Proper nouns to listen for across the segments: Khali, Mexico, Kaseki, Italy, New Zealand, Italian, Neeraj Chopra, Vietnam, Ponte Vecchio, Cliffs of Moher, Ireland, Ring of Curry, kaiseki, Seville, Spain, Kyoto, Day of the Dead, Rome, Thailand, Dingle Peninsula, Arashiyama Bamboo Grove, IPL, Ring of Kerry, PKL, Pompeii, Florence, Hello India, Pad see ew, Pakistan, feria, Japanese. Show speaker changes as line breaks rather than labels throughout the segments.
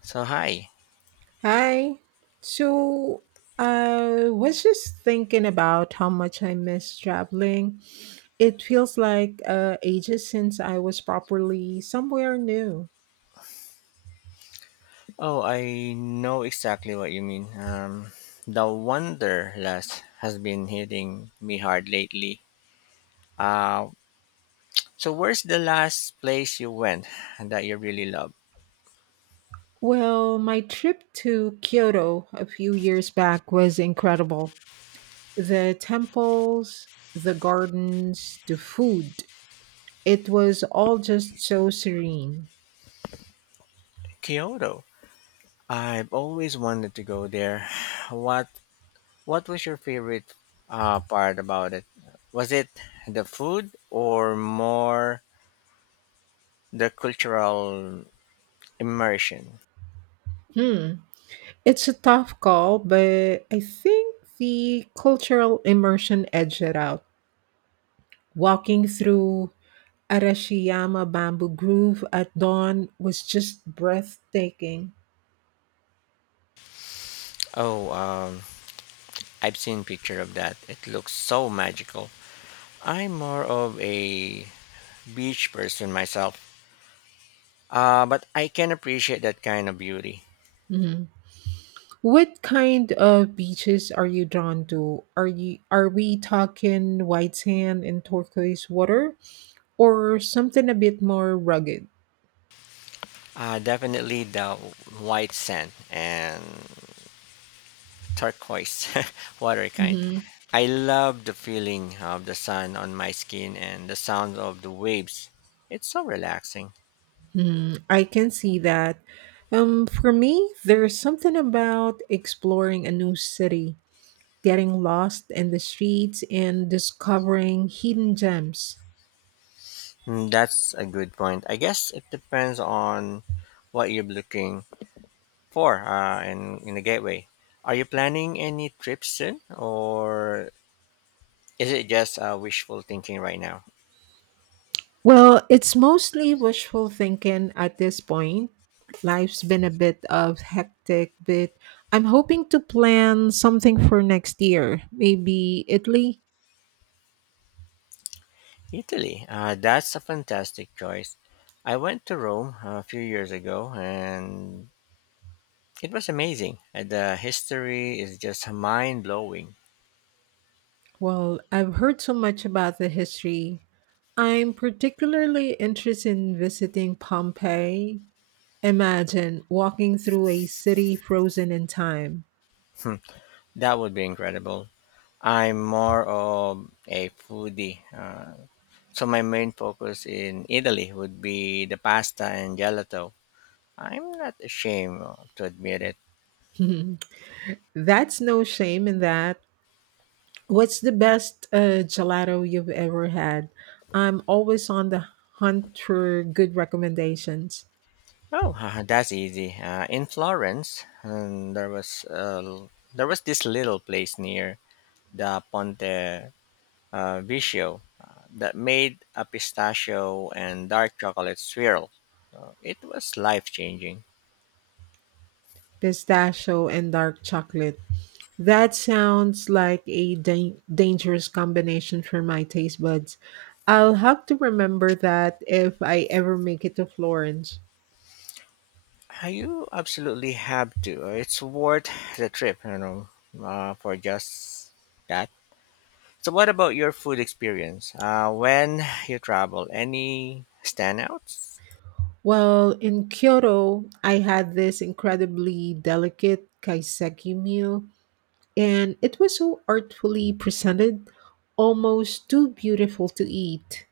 So hi.
Hi. So I was just thinking about how much I miss traveling. It feels like ages since I was properly somewhere new.
Oh, I know exactly what you mean. The Wanderlust has been hitting me hard lately. Uh, so where's the last place you went that you really loved?
Well, my trip to Kyoto a few years back was incredible. The temples, the gardens, the food, it was all just so serene.
Kyoto. I've always wanted to go there. What What was your favorite part about it? Was it the food or more the cultural immersion?
Hmm. It's a tough call, but I think the cultural immersion edged it out. Walking through Arashiyama Bamboo Grove at dawn was just breathtaking.
Oh, I've seen picture of that. It looks so magical. I'm more of a beach person myself, but I can appreciate that kind of beauty.
Mhm. What kind of beaches are you drawn to? Are we talking white sand and turquoise water, or something a bit more rugged?
Definitely the white sand and turquoise water kind.
Mhm.
I love the feeling of the sun on my skin and the sound of the waves. It's so relaxing.
Mhm. I can see that. For me, there's something about exploring a new city, getting lost in the streets, and discovering hidden gems.
That's a good point. I guess it depends on what you're looking for in the gateway. Are you planning any trips soon or is it just wishful thinking right now?
Well, it's mostly wishful thinking at this point. Life's been a bit of hectic, but I'm hoping to plan something for next year. Maybe Italy?
Italy. That's a fantastic choice. I went to Rome a few years ago and it was amazing. The history is just mind blowing.
Well, I've heard so much about the history. I'm particularly interested in visiting Pompeii. Imagine walking through a city frozen in time.
Hmm, that would be incredible. I'm more of a foodie. So my main focus in Italy would be the pasta and gelato. I'm not ashamed to admit it.
That's no shame in that. What's the best gelato you've ever had? I'm always on the hunt for good recommendations.
Oh, that's easy. In Florence, there was there was this little place near the Ponte Vecchio that made a pistachio and dark chocolate swirl. It was life changing.
Pistachio and dark chocolate. That sounds like a dangerous combination for my taste buds. I'll have to remember that if I ever make it to Florence.
You absolutely have to. It's worth the trip, for just that. So, what about your food experience? When you travel, any standouts?
Well, in Kyoto, I had this incredibly delicate kaiseki meal, and it was so artfully presented, almost too beautiful to eat.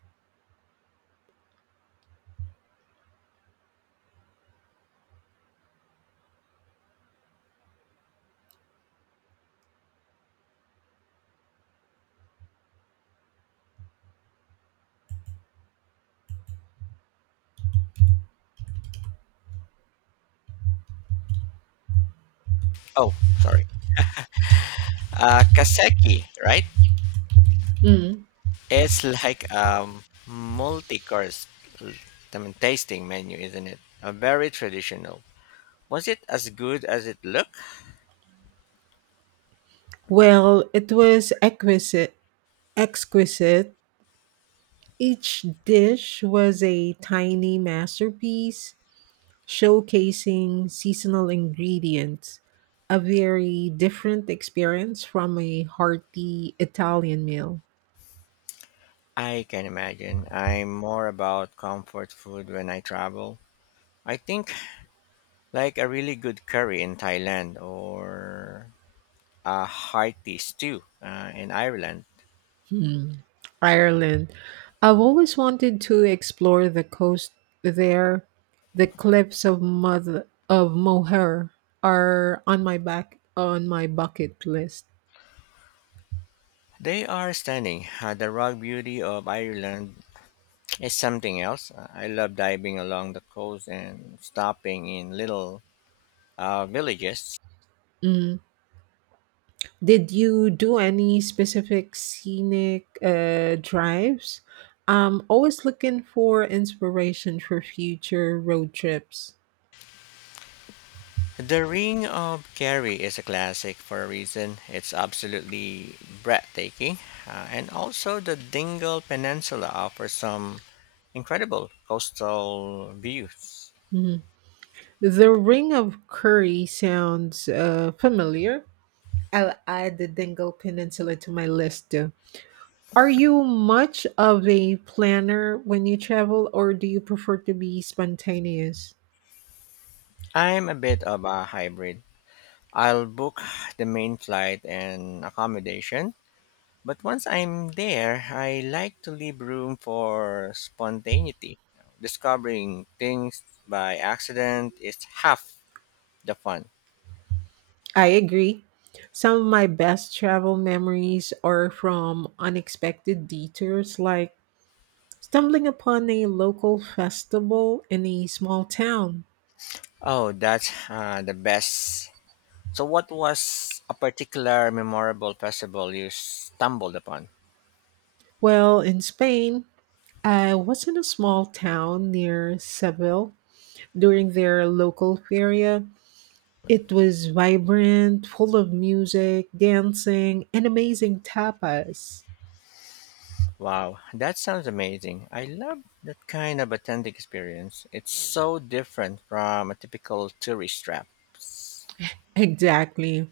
Oh, sorry. Kaseki, right?
Mm.
It's like a multi-course l- tasting menu, isn't it? A very traditional. Was it as good as it looked?
Well, it was exquisite. Each dish was a tiny masterpiece showcasing seasonal ingredients, a very different experience from a hearty Italian meal.
I can imagine. I'm more about comfort food when I travel. I think like a really good curry in Thailand or a hearty stew in Ireland.
Hmm. Ireland. I've always wanted to explore the coast there. The cliffs of Mother of Moher are on my bucket list.
They are stunning. The raw beauty of Ireland is something else. I love diving along the coast and stopping in little villages.
Mm. Did you do any specific scenic drives? I'm always looking for inspiration for future road trips.
The Ring of Kerry is a classic for a reason. It's absolutely breathtaking. And also, the Dingle Peninsula offers some incredible coastal views.
Mhm. The Ring of Curry sounds familiar. I'll add the Dingle Peninsula to my list too. Are you much of a planner when you travel, or do you prefer to be spontaneous?
I'm a bit of a hybrid. I'll book the main flight and accommodation, but once I'm there, I like to leave room for spontaneity. Discovering things by accident is half the fun.
I agree. Some of my best travel memories are from unexpected detours, like stumbling upon a local festival in a small town.
Oh, that's the best. So, what was a particular memorable festival you stumbled upon?
Well, in Spain, I was in a small town near Seville during their local feria. It was vibrant, full of music, dancing, and amazing tapas.
Wow, that sounds amazing. I love that kind of authentic experience. It's so different from a typical tourist trap.
Exactly.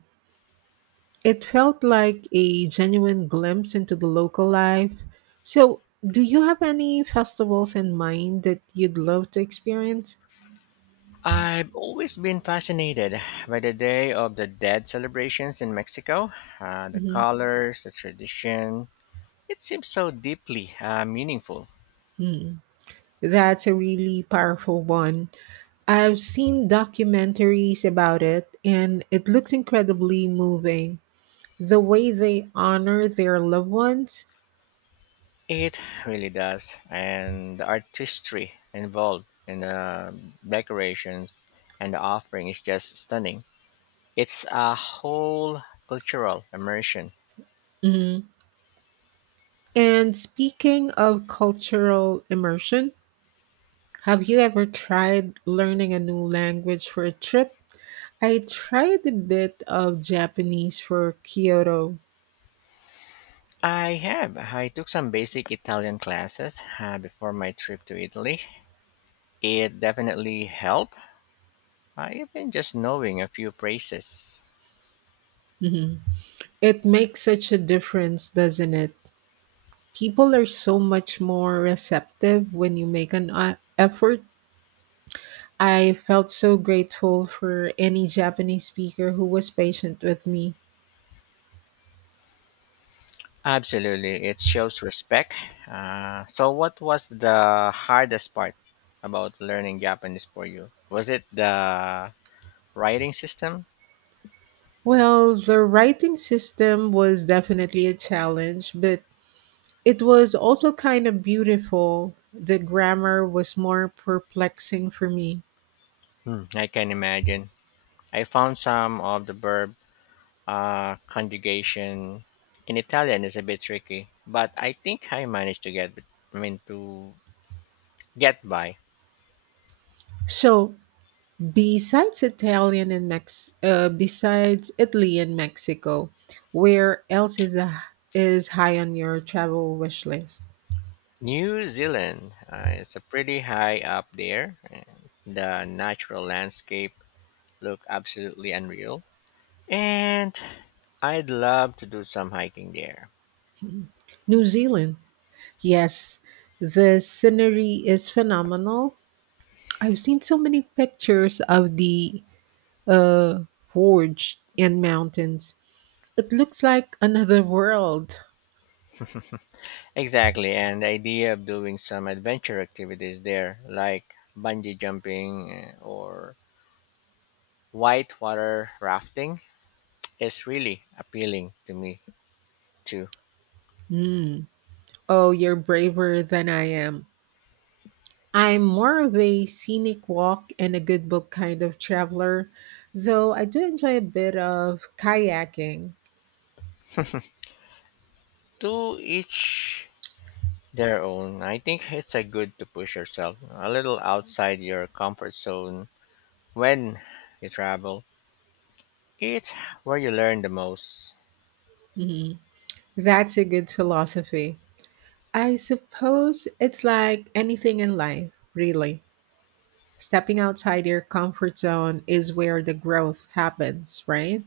It felt like a genuine glimpse into the local life. So, do you have any festivals in mind that you'd love to experience?
I've always been fascinated by the Day of the Dead celebrations in Mexico. The
Mhm.
colors, the tradition, it seems so deeply meaningful.
Hmm. That's a really powerful one. I've seen documentaries about it, and it looks incredibly moving. The way they honor their loved ones.
It really does, and the artistry involved in the decorations and the offering is just stunning. It's a whole cultural immersion.
Mhm. And speaking of cultural immersion, have you ever tried learning a new language for a trip? I tried a bit of Japanese for Kyoto.
I have. I took some basic Italian classes before my trip to Italy. It definitely helped, even just knowing a few phrases.
Mhm. It makes such a difference, doesn't it? People are so much more receptive when you make an effort. I felt so grateful for any Japanese speaker who was patient with me.
Absolutely, it shows respect. So, what was the hardest part about learning Japanese for you? Was it the writing system?
Well, the writing system was definitely a challenge, but it was also kind of beautiful. The grammar was more perplexing for me.
I can imagine. I found some of the verb conjugation in Italian is a bit tricky, but I think I managed to get. I mean to get by.
So, besides besides Italy and Mexico, where else is high on your travel wish list?
New Zealand, it's a pretty high up there, and the natural landscape look absolutely unreal, and I'd love to do some hiking there.
New Zealand. Yes, the scenery is phenomenal. I've seen so many pictures of the uh, forge and mountains. It looks like another world.
Exactly, and the idea of doing some adventure activities there, like bungee jumping or whitewater rafting, is really appealing to me too.
Mm. Oh, you're braver than I am. I'm more of a scenic walk and a good book kind of traveler, though I do enjoy a bit of kayaking.
To each their own. I think it's a good to push yourself a little outside your comfort zone when you travel. It's where you learn the most.
That's a good philosophy. I suppose it's like anything in life, really. Stepping outside your comfort zone is where the growth happens, right?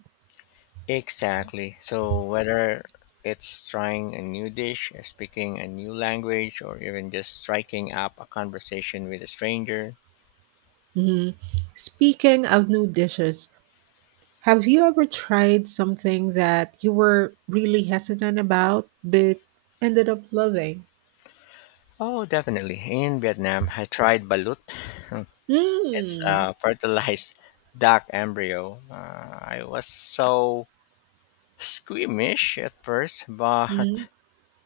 Exactly. So whether it's trying a new dish, speaking a new language, or even just striking up a conversation with a stranger.
Mhm. Speaking of new dishes, have you ever tried something that you were really hesitant about but ended up loving?
Oh, definitely. In Vietnam, I tried balut. It's
Mm.
a fertilized duck embryo. I was so squeamish at first,
Mm.
but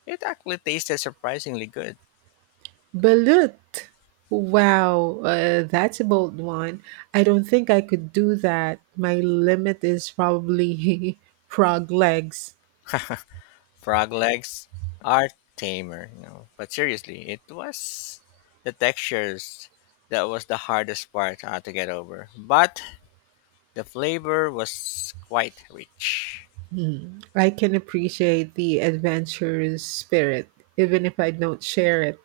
it actually tasted surprisingly good.
Balut. Wow, that's a bold one. I don't think I could do that. My limit is probably frog legs.
Frog legs are tamer, you know. But seriously, it was the textures that was the hardest part to get over. But the flavor was quite rich.
Hmm. I can appreciate the adventurous spirit, even if I don't share it.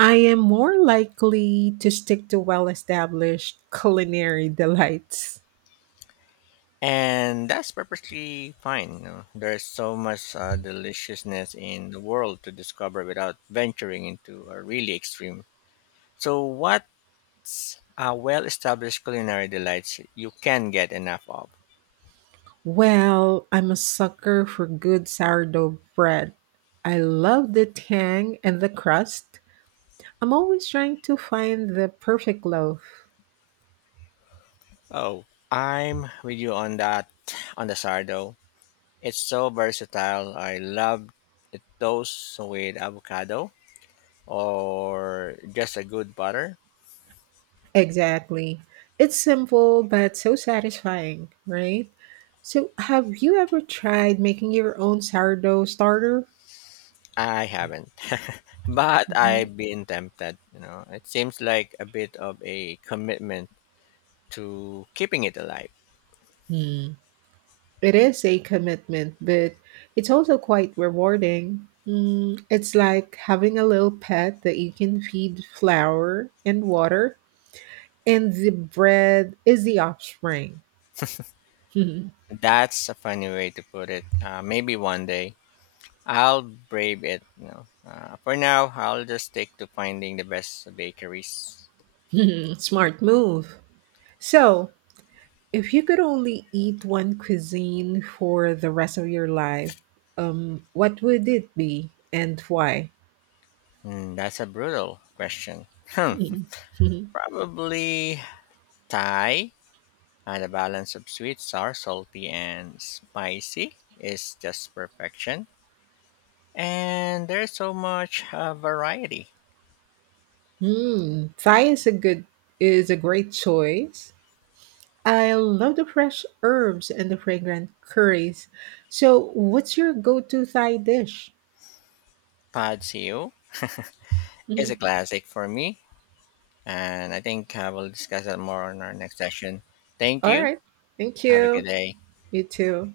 I am more likely to stick to well established culinary delights.
And that's perfectly fine. You know? There's so much deliciousness in the world to discover without venturing into a really extreme. So, what's a well established culinary delights you can get enough of?
Well, I'm a sucker for good sourdough bread. I love the tang and the crust. I'm always trying to find the perfect loaf.
Oh, I'm with you on that on the sardo. It's so versatile. I love the toast with avocado or just a good butter.
Exactly. It's simple but so satisfying, right? So, have you ever tried making your own sourdough starter?
I haven't, but
Mhm.
I've been tempted. You know, it seems like a bit of a commitment to keeping it alive.
Hmm. It is a commitment, but it's also quite rewarding. Mm, it's like having a little pet that you can feed flour and water, and the bread is the offspring.
That's a funny way to put it. Maybe one day I'll brave it. You know, for now I'll just stick to finding the best bakeries.
Smart move. So, if you could only eat one cuisine for the rest of your life, what would it be and why?
That's a brutal question. Hmm.
Hmm.
Probably Thai. The balance of sweet, sour, salty, and spicy is just perfection. And there's so much variety.
Hmm. Thai is a great choice. I love the fresh herbs and the fragrant curries. So, what's your go-to Thai dish?
Pad see ew is a
Mhm.
classic for me. And I think we'll discuss that more on our next session. Thank
All
you.
right, thank
Have a good
you.
day.
You too.